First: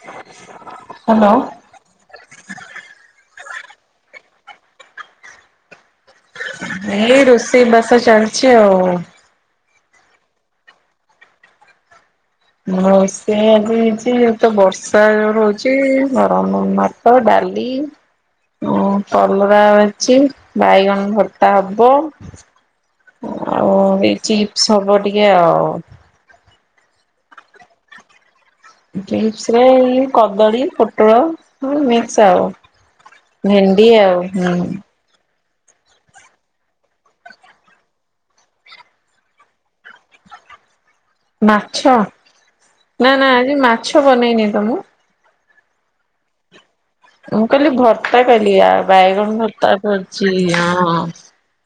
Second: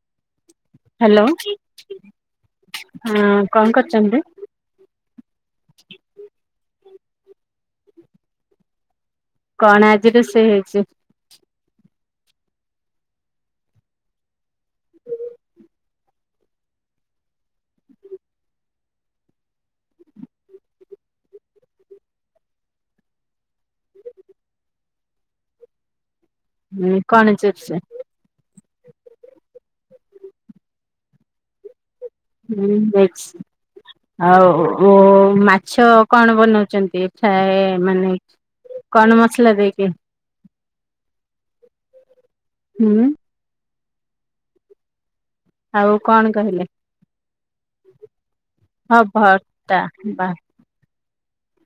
[inaudible] Hello ହ କଣ କରୁଛନ୍ତି। ଏଇ ରୋଷେଇ ବାସ ଚାଲିଛି ଆଉ। କଣ ଆଜି ରୋଷେଇ ହେଇଛି। ରୋଷେଇ ଆଜି ହେଇଛି ଏ ତ ବର୍ଷା ଯୋଉ ରହୁଛି। [unintelligible] ଭାତ ଡାଲି। ଉଁ କଲରା ଭାଜିଛି ବାଇଗଣ ଭତ୍ତା ହବ। ଆଉ ଏ ଚିପ୍ସ ହବ ଟିକେ ଆଉ। ହଁ କଣ ଚିପ୍ସ। ଚିପ୍ସ ରେ ଏଇ କଦଳୀ ପୋଟଳ। ହଁ ମିକ୍ସ ଆଉ। ହୁଁ ମିକ୍ସ। ଭେଣ୍ଡି ହୁଁ ଆଉ ମାଛ କଣ ବନାଉଚନ୍ତି, ଏ ଫ୍ରାଏ ମାନେ କଣ ମସଲା ଦେଇକି? ମାଛ? ହୁଁ ନା ନା ଆଜି ମାଛ ବନେଇନି ତ ମୁଁ। ଆଉ କଣ କହିଲେ? ମୁଁ କହିଲି ଭର୍ତ୍ତା କହିଲି ଆଉ ହଁ ବାଇଗଣ ଭର୍ତ୍ତା କରଛି ହଁ, ହଁ।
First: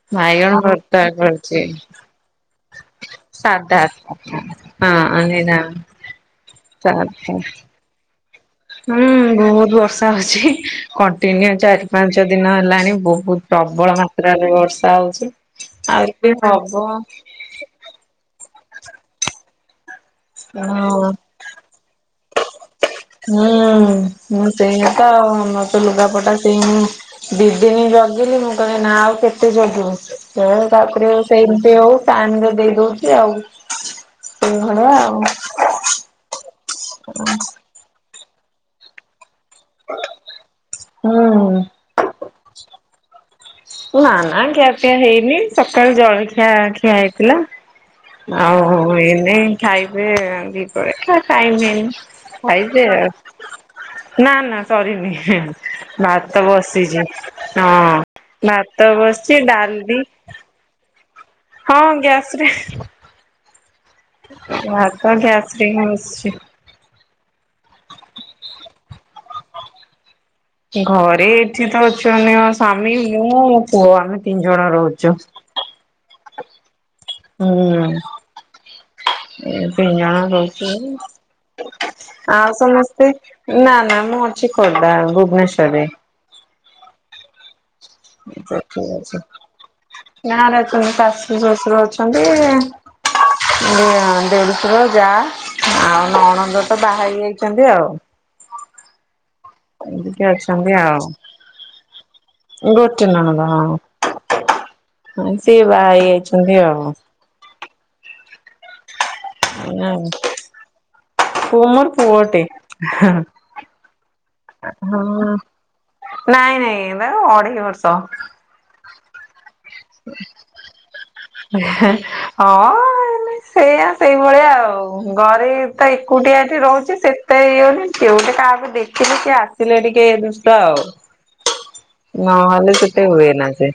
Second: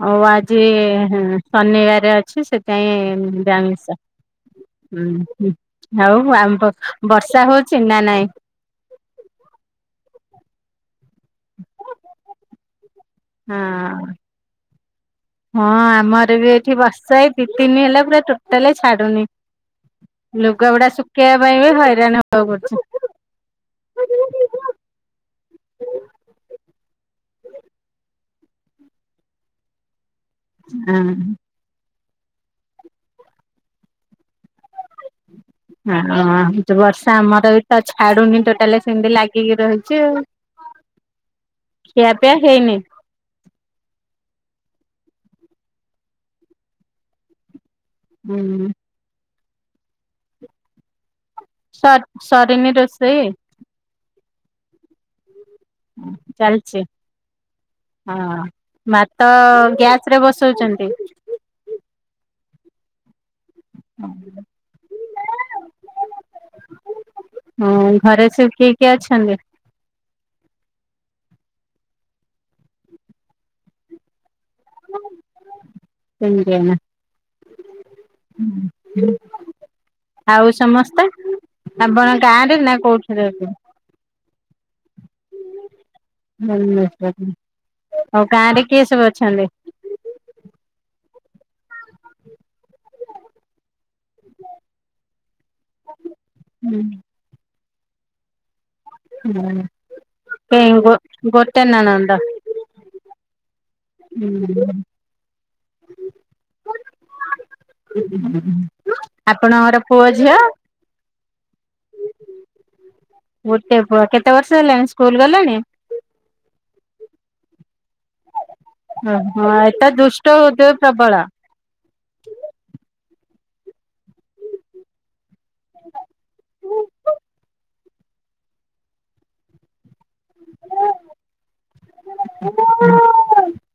ହଉ ଆଜି ହୁଁ ଶନିବାରେ ଅଛି ସେଇଥିପାଇଁ ଯା ସାଢେ ଆମିଷ। ଆଠ ହୁଁ ହଁ ହୁଁ। ଏଇନା ଆଉ ଆମ ପ ସାତ ବର୍ଷା ହଉଛି ନା ନାଇଁ? ହୁଁ ବହୁତ ବର୍ଷା ହଉଛି, କଣ୍ଟିନ୍ୟୁ ଚାରି ପାଞ୍ଚ ଦିନ ହେଲାଣି ବହୁତ ବହୁତ ପ୍ରବଳ ହଁ ମାତ୍ରାରେ ବର୍ଷା ହଉଛି, ହଁ ଆହୁରି ଆମର ବି ଏଠି ହବ ବର୍ଷା ଏଇ ଦି ଦିନି ହେଲା ପୁରା ଟୋଟାଲ ଛାଡୁନି। ଲୁଗା ଗୁଡା ହଁ ଶୁକେଇଆ ଇବା ପାଇଁ ବି ହଇରାଣ ହବାକୁ ପଡୁଛି। ହୁଁଁ। ମୁଁ ସେଇଆ ତ ଆଉ। ଆମର ତ ଲୁଗାପଟା ସେଇ ହ ଦି ଦିନ ଜଗିଲି, ମୁଁ କହିଲି ନା ଆଉ କେତେ ଜଗିବୁ? ତେଣୁ ତାପରେ ଆଉ ହଁ ସେମତି ହଉ ଟାଇମରେ ଦେଇ ଦଉଛି ଆଉ, ସେଇଭଳିଆ ଆଉ। ହଁ, ହଉଛି ବର୍ଷା ଆମର ବି ତ ଛାଡୁନି ଟୋଟାଲି ସେମତି ଲାଗି ଲାଗିକି ରହିଛି ଆଉ। ହୁଁ। ଖିଆପିଆ ହେଇନି? ନା ନା ଖିଆ ପିଆ ହେଇନି, ସକାଳୁ ଜଳଖିଆ ଖିଆ ହେଇଥିଲା। ଆଉ ହୁଁ ଏନେଇ ଖାଇବେ, ଦ୍ୱିପହରେ ଖାଇ ଖାଇନେଇ, ସରିନି ଖାଇବି ରୋଷେଇ ଆଉ। ନା ନା ସରିନି। ଇଁ ହିଁ। ଭାତ ତ ଚାଲିଛି। ବସିଚି ହଁ। ହଁ ଭାତ ବସିଛି, ଡାଲ ବି ଉଛନ୍ତି ହଁ, ଗ୍ୟାସରେ। ଭାତ ଗ୍ୟାସରେ ହିଁ ବସିଛି। ହୁଁ, ଘରେ ସବୁ କିଏ କିଏ ଅଛନ୍ତି? ଘରେ ଏଠି ତ ଅଛନ୍ତି ମୋ ସ୍ୱାମୀ, ମୁଁ, ମୋ ପୁଅ, ଆମେ ତିନି ଜଣ ରହୁଛୁ। ତିନିଜଣ। ହୁଁ। ଏଇ ତିନିଜଣ ଆଉ ରହୁଛୁ ସମସ୍ତେ ଆଉ। ଆପଣ ଗାଁ ଆଉ ରେ ନା ସମସ୍ତେ? କୋଉଠି ରହୁଛନ୍ତି? ନା ନା, ମୁଁ ଅଛି ଖୋର୍ଦ୍ଧା, ଭୁବନେଶ୍ୱରରେ। ତମେ ଅଛ। ଆଉ ଠିକ ଗାଁରେ କିଏ ସବୁ ଅଛି ଅଛନ୍ତି? ଗାଁରେ ଅଛନ୍ତି, ଶାଶୂ ଶ୍ଵଶୁର ଅଛନ୍ତି ଦିଅର ଦେଡୁଶୁର, ଯା। ଆଉ ନଣନ୍ଦ ହୁଁ ତ ବାହା ହେଇଯାଇଛନ୍ତି ଆଉ। ହଁ। ଏମିତି ଅଛନ୍ତି କାଇଁ ଆଉ ଗୋଟ ଗୋଟେ ନଣନ୍ଦ। ଗୋଟେ ନଣନ୍ଦ ହଁ। ସିଏ ବାହାହେଇଯାଇଛନ୍ତି ଆଉ। ଆପଣଙ୍କର ପୁଅ ଝିଅ? ପୁଅ ମୋର ପୁଅଟେ। ହେଁ, ଗୋଟେ ପୁଅ କେତେ ବର୍ଷ ହେଲାଣି ହଁ। ସ୍କୁଲ ଗଲାଣି? ନାଇଁ ନାଇଁ, ଏଇ ବା ଅଢେଇ ବର୍ଷ। ହଁ, ହଁ ଏଇଟା ଦୁଷ୍ଟ ହଉଥିବ ପ୍ରବଳ? ହଁ ଏଇନେ ସେୟା, ସେଇଭଳିଆ ଆଉ। ଘରେ ଏଇଠି ତ ଏକୁଟିଆ ଏଠି ରହୁଛି, ସେଇଥିପାଇଁ ଇଏ ବୋଲି କିଏ ଗୋଟେ କାହାକୁ ଦେଖିଲେ, କିଏ ଆସିଲେ ଟିକେ ଦୁଷ୍ଟ ଆଉ। ନହେଲେ ସେତେ ହୁଏନା ସେ।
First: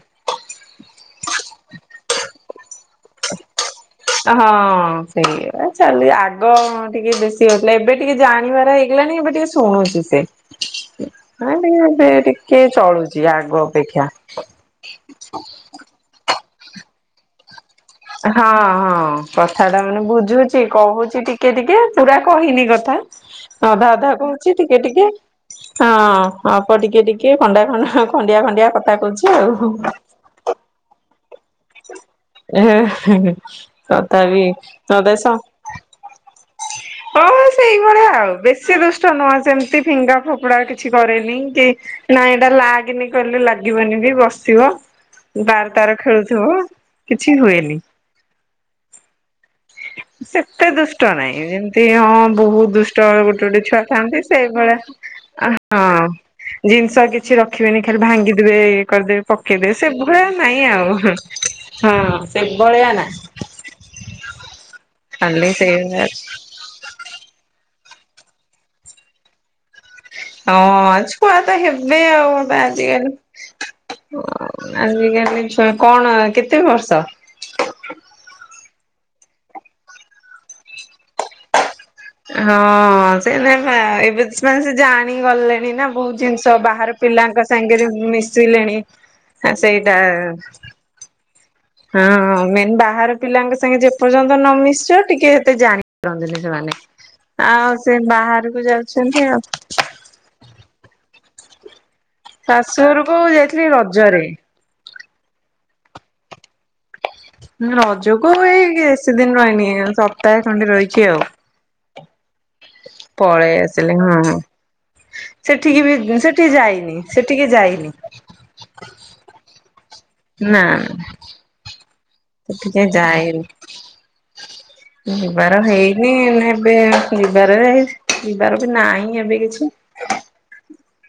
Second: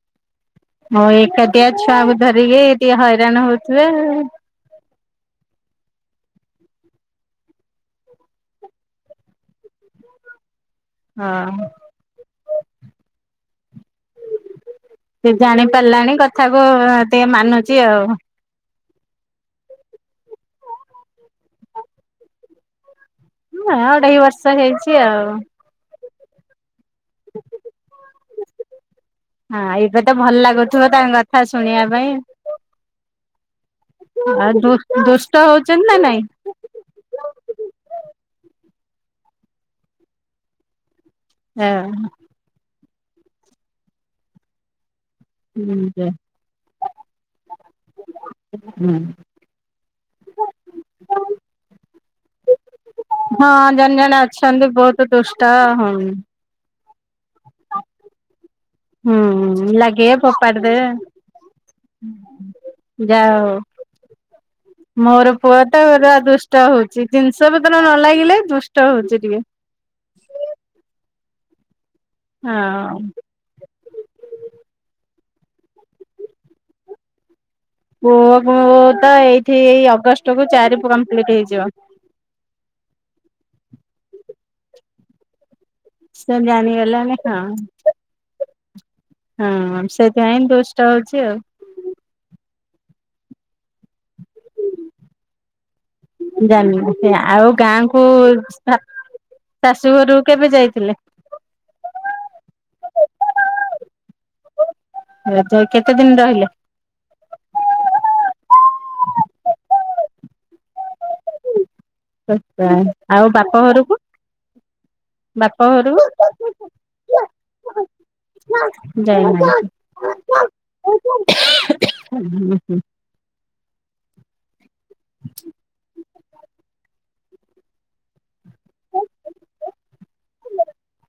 ହଁ ଏକାଟିଆ ଛୁଆକୁ ଧରିକି ଟିକେ ହଇରାଣ ହଉଥିବେ। ହଁ ସେଇୟା ଚାଲି ଆଗ ଟିକେ ବେଶୀ ହଉଥିଲା ଏବେ ଟିକେ ଜାଣିବାର ହେଇଗଲାଣି ଏବେ ଟିକେ ଶୁଣୁଛି ସେ। ନା ହଁ। ଟିକେ ସେ ଟିକେ ଚଳୁଛି ଆଗ ଅପେକ୍ଷା। ସେ ଜାଣି ପାରିଲାଣି କଥାକୁ ଟିକେ ମାନୁଛି ଆଉ। ହଁ ହଁ କଥା ଟା ମାନେ ବୁଝୁଛି କହୁଛି ଟିକେ ଟିକେ ପୁରା କହିନି କଥା। ହଁ ଅଧା ଅଧା ଅଢେଇ ବର୍ଷ କହୁଛି ଟିକେ ହେଇଛି ଟିକେ। ଆଉ। ହଁ ହବ ଟିକେ ଟିକେ ଖଣ୍ଡା ଖଣ୍ଡ ଖଣ୍ଡିଆ ଖଣ୍ଡିଆ କଥା କହୁଛି ଆଉ। ମତେ ଭଲ ଲାଗୁଥିବ ତାଙ୍କ କଥା ଶୁଣିବା ପାଇଁ। ତଥାପି ଆଉ ଦୁ ଦୁଷ୍ଟ ନତସ। ହଉଛନ୍ତି ନା ନାଇଁ? ହଁ ସେଇଭଳିଆ ଆଉ ବେଶୀ ଦୁଷ୍ଟ ନୁହଁ ଯେମିତି ଫିଙ୍ଗା ଫୋପଡା କି କିଛି କରେନି କି ଏ ନା ଏଇଟା ଲାଗନି କହିଲେ ଲାଗିବନି ବି ବସିବ। ଦା ତାର ହୁଁ ଖେଳୁଥିବ କିଛି ହୁଏନି। ହୁଁ। ସେତେ ଦୁଷ୍ଟ ନାହିଁ ଯେମିତି ହଁ ବହୁତ ଦୁଷ୍ଟ ଗୋଟେ ଗୋଟେ ଛୁଆ ଜଣେ ଜଣେ ଥାନ୍ତି ଅଛନ୍ତି ସେଇଭଳିଆ। ବହୁତ ଦଶଟା ହଁ। ଜିନିଷ କିଛି ରଖିବେନି ଖାଲି ଭାଙ୍ଗିଦବେ ଇଏ ହୁଁ କରିଦେବେ ପକେଇଦବେ ଲାଗିବେ ସେଭଳିଆ ଫୋପାଡି ନାଇଁ ଦେବେ ଆଉ। ହଁ ସେ ଭଳିଆ ଯାହା ହଉ। ନାଇ ଖଲି ସେଇ ଷ୍ଟ ହଉଛି ଜିନିଷ ପତ୍ର ନ ଲାଗିଲେ ଦୁଷ୍ଟ ହଉଛି ଟିକେ। ହଁ ଛୁଆ ତ ହେବେ ଆଉ ହଁ ଆଜିକାଲି। ଆଜିକାଲି ଛୁଆ କଣ କେତେ ବର୍ଷ? ପୁଅ କୁ ତ ଏଇଠି ଏଇ ଅଗଷ୍ଟ କୁ ଚାରି କମ୍ପ୍ଲିଟ ହେଇଯିବ। ହଁ ସେ ନାଇ ଏବେ ମାନେ ସେ ଜାଣି ଗଲେଣି ନା। ବହୁତ ସେ ଜିନିଷ ବାହାର ଜାଣିଗଲାଣି ହଁ ପିଲାଙ୍କ ସାଙ୍ଗରେ ମିଶିଲେଣି। ହଁ ସେଇଟା ସେଥିପାଇଁ ଦୁଷ୍ଟ ହଉଛି ଆଉ। ହଁ ମେନ୍ ବାହାର ପିଲାଙ୍କ ସାଙ୍ଗେ ଯେପର୍ଯ୍ୟନ୍ତ ନ ମିଶଛ ଟିକେ ଏତେ ଜାଣି ସେମାନେ ଜାଣିନି ଆଉ ଗାଁକୁ ସେ ବାହାରକୁ ଯାଉଛନ୍ତି ଆଉ। ଶାଶୁ ଘରକୁ କେବେ ଯାଇଥିଲେ? ଶାଶୁ ଘରକୁ ଯାଇଥିଲି ରଜରେ। ରଜ କେତେ ଦିନ ରହିଲେ? ରଜକୁ ଏଇ ବେଶୀ ଦିନ ରହନି ସପ୍ତାହେ ଖଣ୍ଡି ରହିଛି ଆଉ। ଆଉ ବାପ ପଳେଇ ଘରକୁ ଆସିଲି ହଁ ହଁ। ବାପ ସେଠିକି ଘରକୁ ବି ସେଠି ଯାଇନି ସେଠିକି ଯାଇନି। ଯାଇନାହିଁ। ନା। [inaudible] ସେ ଯାଇନି। ଯିବାର ହେଇନି ଏବେ ଯିବାର ଯିବାର ବି ନାହିଁ ଏବେ କିଛି। [inaudible]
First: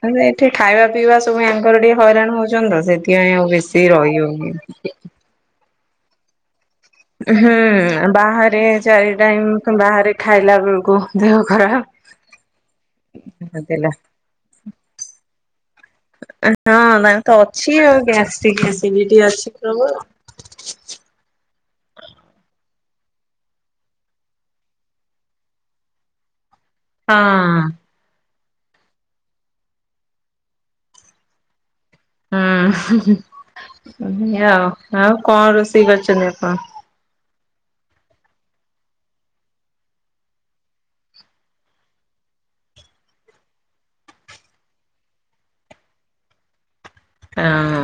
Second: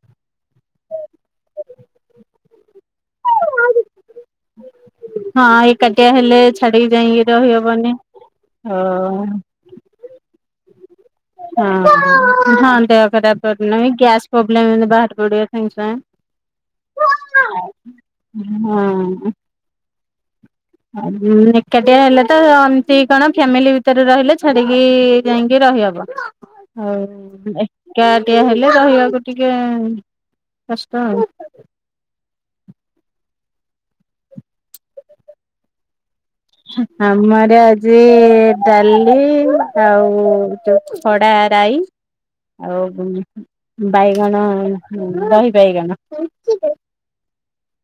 ମାନେ ଏଠି ଖାଇବା ପିଇବା ସବୁ ଆଙ୍କର ଟିକେ ହଇରାଣ ହଉଛନ୍ତି ତ ସେଥିପାଇଁ ଆଉ ବେଶୀ ରହି ହଉନି। ହଁ ଏକାଠିଆ ହେଲେ। ଛାଡିକି ଯାଇକି ହୁଁ ରହିହବନି ବାହାରେ ଚାରି ହଁ। ଟାଇମ୍ ବାହାରେ ଖାଇଲା ବେଳକୁ। ଦେହ ଖରାପ। ହଁ ଦେହ ଖରାପ [inaudible] ଦେଲା ଗ୍ୟାସ୍ ପ୍ରୋବଲେମ୍ ଏମିତି ବାହାରି ପଡିବ ସଙ୍ଗେ ସଙ୍ଗେ। ହଁ ତାର ତ ଅଛି ଆଉ ଗ୍ୟାଷ୍ଟ୍ରିକ୍ ଏସିଡିଟି ଅଛି ସବୁ ଆଉ। ଏକାଟିଆ ହେଲେ ତ ଏମତି କଣ ଫ୍ୟାମିଲି ଭିତରେ ରହିଲେ ଛାଡିକି ଯାଇକି ରହିହବ। ଆଉ ହଁ କାଟିଆ ହେଲେ ରହିବାକୁ ଟିକେ କଷ୍ଟ ଆଉ। ହୁଁ ଏଯା ଆଉ ଆଉ କଣ ରୋଷେଇ କରିଛନ୍ତି ଆପଣ? ଆମର ଆଜି ଡାଲି ଆଉ ଖଡ଼ା ରାଇ। ଆଉ ବାଇଗଣ ଦହି ବାଇଗଣ। ହଁ।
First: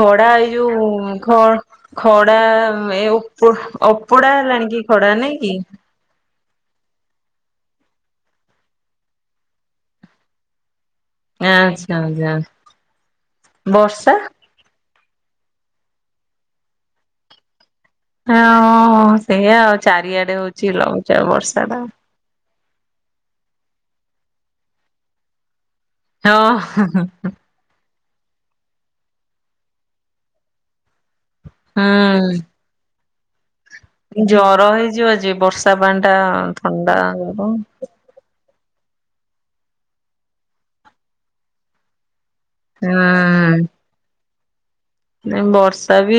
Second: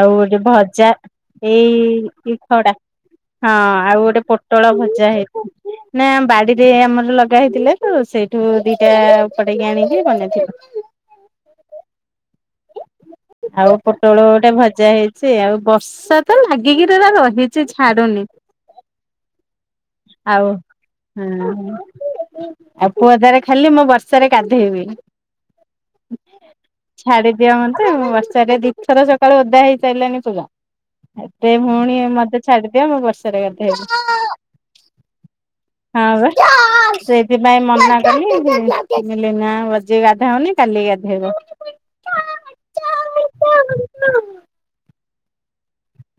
ଆଉ ଗୋଟେ ଏଇ ଭଜା ଯୋଉ ଖ ଏଇ ଖଡା ଏ ଓପ ହଁ ଆଉ ଗୋଟେ ଅପଡା ପ ହେଲାଣି ଟଳ କି ଖଡା ଭଜା ନାଇଁ କି? ହେଇଛି। ନା ବାଡିରେ ଆମର ଲଗା ହେଇଥିଲା ତ ସେଇଠୁ ଦିଟା ଚଡେଇକି ଆଣିକି ବନେଇଥିଲୁ। ଆଚ୍ଛା ଆଚ୍ଛା। ଆଉ ବର୍ଷା ପୋଟଳ ଗୋଟେ ଭଜା ହେଇଛି ଆଉ ବର୍ଷା ତ ଲାଗିକିରି ରହିଛି ଯେ ଛାଡ଼ୁନି। ହଁ ସେଇଆ ଆଉ ଚାରିଆଡେ ହଉଛି ଲଘୁଚାପ ହଁ ବର୍ଷା ଟା। ଆଉ ପୁଅ ଦେର ଖାଲି ମୁଁ ବର୍ଷାରେ ଗାଧେଇବି। ହଁ। ଛାଡି ଦିଅ ମୋତେ ବର୍ଷାରେ ଦିଇଥର ସକାଳୁ ଓଦା ହେଇସାରିଲଣି ପୂରା। ଏତେ ଫୁଣି ମତେ ହୁଁ ଛାଡିଦିଅ ମୁ ବର୍ଷରେ ଗାଦେଇବି। ଜର ହେଇଯିବ ଯେ ବର୍ଷା ପାଣି ଟା ଥଣ୍ଡା ହେବ। କାଲି ନା ଆଜି ଗାଧାଅନି କାଲି ଗାଧେଇବ। ହୁଁ। ନା ବର୍ଷା ବି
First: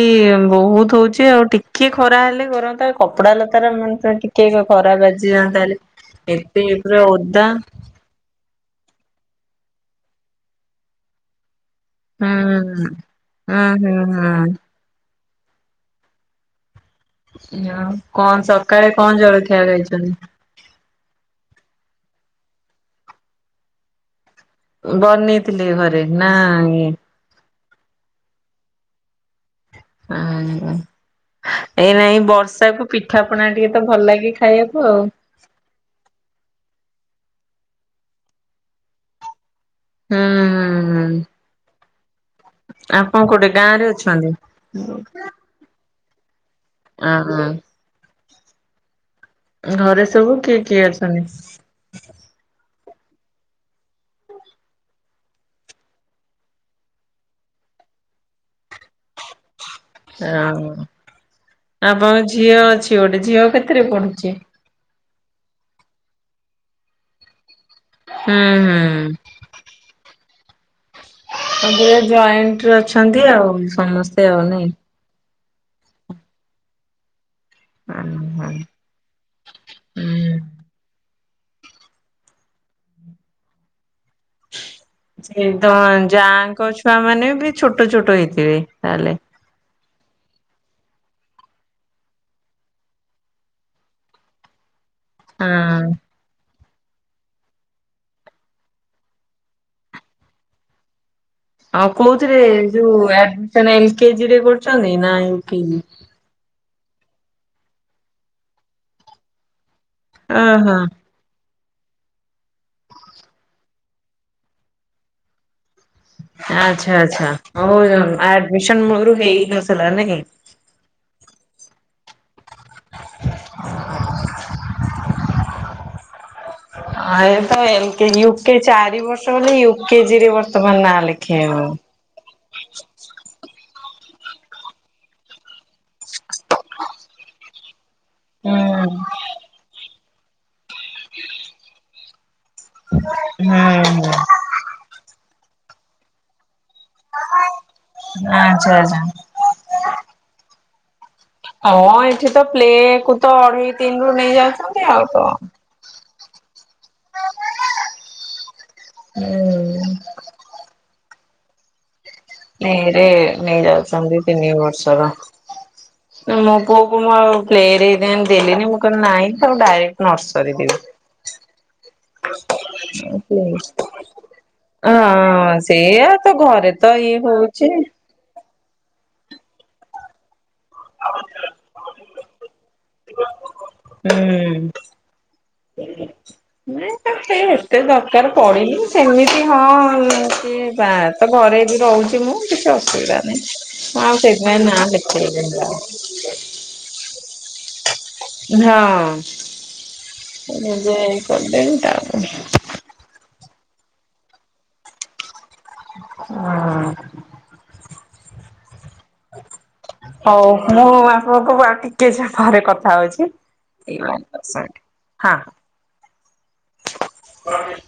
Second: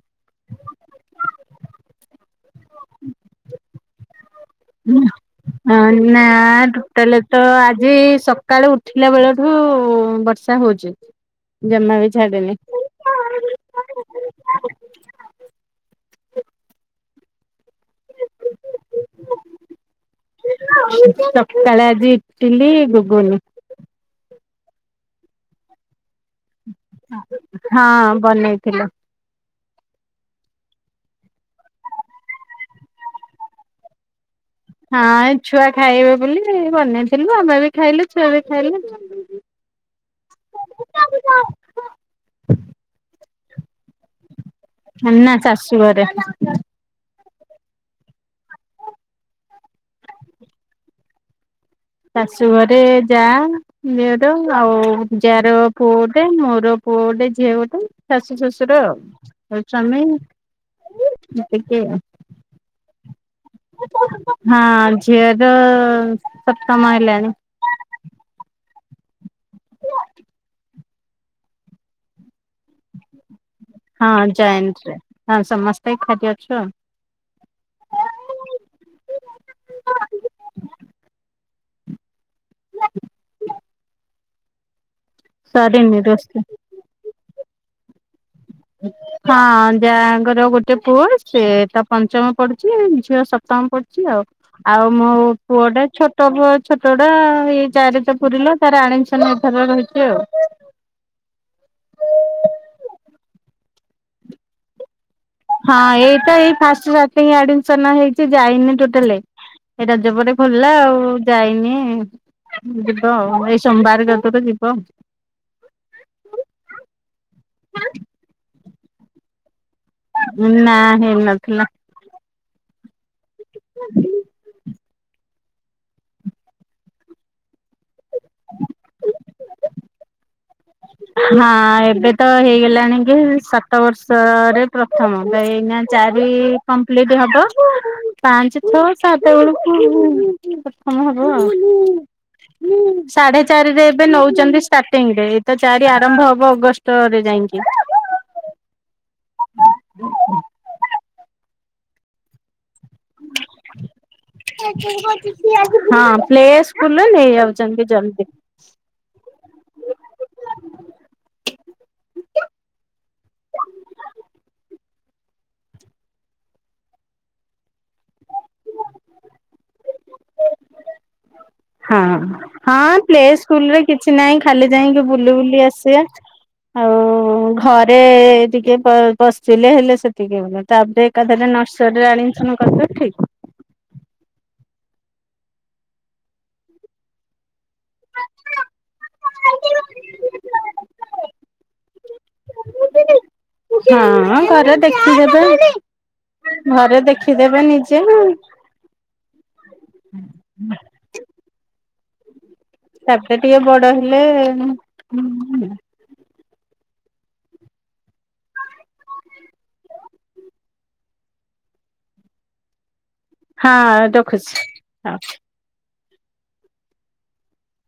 ବହୁତ ହଉଚି ଆଉ ଟିକେ ଖରା ହେଲେ କରନ୍ତା କପଡା ଲତାରା ମଣିଷ ଟିକେ ଟିକ ଖରା ବାଜିଯାଆନ୍ତା ହେଲେ ଏତେ ପୁରା ଓଦା ଯେ ସକାଳୁ ଉଠିଲା ବେଳଠୁ ବର୍ଷା ହଉଚ ଜମା ବି ଛାଡିନି ହୁଁ ହୁଁ ହୁଁ ହୁଁ। ଆଉ କଣ ସକାଳେ କଣ ଜଳଖିଆ ଖାଇଛନ୍ତି? ସକାଳେ ଆଜି ଇଟିଲି ଘୁଗୁନି। ବନେଇଥିଲେ ଘରେ ନା ଇଏ ହଁ ବନେଇଥିଲେ। ହୁଁ ଏଇ ନାଇଁ ବର୍ଷାକୁ ପିଠାପଣା ଟିକେ ତ ଭଲ ଲାଗେ ଖାଇବାକୁ। ହଁ ଆଉ। ଏ ଛୁଆ ଖାଇବେ ବୋଲି ବନେଇଥିଲୁ ଆମେ ବି ଖାଇଲୁ ଛୁଆ ବି ଖାଇଲେ। ହୁଁ ହୁଁ ହୁଁ ଆପଣ କୋଉଠେ ଗାଁ ରେ ଅଛନ୍ତି? ନା ଶାଶୁ ଘରେ। ଆଁ ହାଁ ଘରେ ସବୁ କିଏ କିଏ ଅଛନ୍ତି? ଶାଶୁ ଘରେ ଯା ଦିଅର ଆଉ ଯା ର ପୁଅ ଗୋଟେ ମୋର ପୁଅ ଗୋଟେ ଝିଅ ଗୋଟେ ଶାଶୁ ଶଶୁର ଆଉ। [inaudible] ହଁ ଏତିକି ଆଉ ଆପଣଙ୍କ ଝିଅ ଅଛି ଗୋଟେ ଝିଅ କେତେରେ ପଢୁଛି? ହଁ ଝିଅ ତ ସପ୍ତମ ହେଲାଣି। ହୁଁ ହୁଁ। [unintelligible] ଜଏଣ୍ଟ ଅଛନ୍ତି ଆଉ। ହଁ ସମସ୍ତେ ଆଉ ନାଇଁ। ଜଏଣ୍ଟରେ ହଁ ସମସ୍ତେ ଏକାଠି ଅଛୁ ଆଉ। ହୁଁ ହୁଁ। ସେଇତ ସରିନି ରୋଷେଇ। ଯାଙ୍କ ଛୁଆ ମାନେ ବି ଛୋଟ ଛୋଟ ହେଇଥିବେ। ତାହେଲେ। [inaudible] ହଁ ଯା ଙ୍କର ଗୋଟେ ପୁଅ ସେଏ ତା ପଞ୍ଚମ ପଡୁଛି ଝିଅ ସପ୍ତମ ପଢୁଛି ଆଉ। ଆଉ ମୋ ପୁଅଟା ହଁ ଛୋ ଛୋଟ ପୁଅ ଛୋଟ ଟା ଏଇ ଚାରି ତ ପୁରିଲା ତାର ଆଡ଼ମିଶନ ଏହି ଥର ରହିଛି ଆଉ। ଆଉ କୋଉଥିରେ ଯୋଉ ଆଡ଼ମିସନ ଏଲ କେଜି ରେ କରୁଛନ୍ତି ନା ଏଇ ହଁ ଏଇଟା ଏଇ ଫାଷ୍ଟ ଷ୍ଟାଟିଙ୍ଗ ଆଡମିଶନ ହେଇଛି ଯାଇନି ଟୋଟାଲେ। ଏଇ ରଜ ପରେ ଖୋଲିଲା ଓହୋ ଆଉ। ଯାଇନି ଯିବ ଆଉ ଏଇ ସୋମବାରଏକାଥରେ ଯିବ। ଆଛା ଆଚ୍ଛା ହଉ ଆଡମିସନ ମୁଳରୁ ହେଇ ନ ଥିଲା ନାଇଁ। ନା ହେଇନଥିଲା। [inaudible] ଆୟ ତ ଏଲ କେଜି ୟୁ କେଜି ଚାରି ବର୍ଷ ହେଲେ ୟୁ କେଜି ରେ ବର୍ଷ ହଁ ଏବେ ତ ହେଇଗଲାଣି କି ସାତ ବର୍ଷରେ ପ୍ରଥମ ତ ଏଇନା ଚାରି କମ୍ପ୍ଲିଟ ହବ ପାଞ୍ଚ, ଛଥ, ହୁଁ ସାତ ବେଳକୁ ପ୍ରଥମ ହବ ଆଉ। ସାଢେ ଚାରିରେ ଏବେ ହୁଁ ନଉଛନ୍ତି ସୁ ଷ୍ଟାର୍ଟିଂ ରେ ଏଇ ତ ଚାରି ଆରମ୍ଭ ହବ ଅଗଷ୍ଟ ରେ ଯାଇକି। ହଁ ଆଛା ଆଛା। ହଁ ଏଠି ତ ପ୍ଲେ କୁ ତ ଅଢେଇ ତିନ ରୁ ନେଇଯାଉ ହଁ ପ୍ଲେ ସ୍କୁଲ ନେଇଯାଉଛନ୍ତି ଜଲ୍ଦି। ହୁଁ। ନେରେ ନେଇ ଯାଉଛନ୍ତି ତିନି ବର୍ଷର। ମୋ ପୁଅକୁ ମୁଁ ଆଉ ପ୍ଲେରେ ହେଇଥିପାଇଁ ଦେଲିିନି ମୁଁ କହିଲି ନାହିଁ ତାକୁ ଡାଇରେକ୍ଟ ନର୍ସରୀ ଦିଅ। ହଁ ହଁ ପ୍ଲେ ସ୍କୁଲରେ କିଛି ନାହିଁ ଖାଲି ଯାଇକି ବୁଲି ହଁ ବୁଲି ଆସିବା। ସେଇଆ ତ ଘରେ ତ ଆଉ ଇଏ ହଉଛି। ଘରେ ଟିକେ ପ ପଶିଲେ ହେଲେ ସେତିକି ହଉନି ତାପରେ ଏକାଥରେ ନର୍ସରୀରେ ଆଡ଼ମିସନ କରିବେ। ହୁଁ। ନ ତ [unintelligible] ଏତେ ଦରକାର ପଡ଼ିନି ସେମିତି ହଁ ସିଏ ବା ତ ଘରେ ବି ରହୁଛି ମୁଁ। କିଛି ଅସୁବିଧା ନାଇଁ ଠିକ ମୁଁ ଆଉ ହଁ ସେଇଥିପାଇଁ ଘରେ ନାଁ ଦେଖିଦେବେ ଲେଖେଇଲିନି। ଘରେ ଦେଖିଦେବେ ନିଜେ ଆଉ। ହଁ ନିଜେ ଏଇ କରିଦେବି ତାପ ତାପରେ ଟିକେ ବଡ ହେଲେ ହୁଁ। ହଉ ମୁଁ ଆପଣଙ୍କୁ ଆଉ ଟିକେ ପରେ କଥା ହଉଛି। ହଁ ଏଇ ବା ରଖୁଛି। ହଁ। ହ ହ [unintelligible]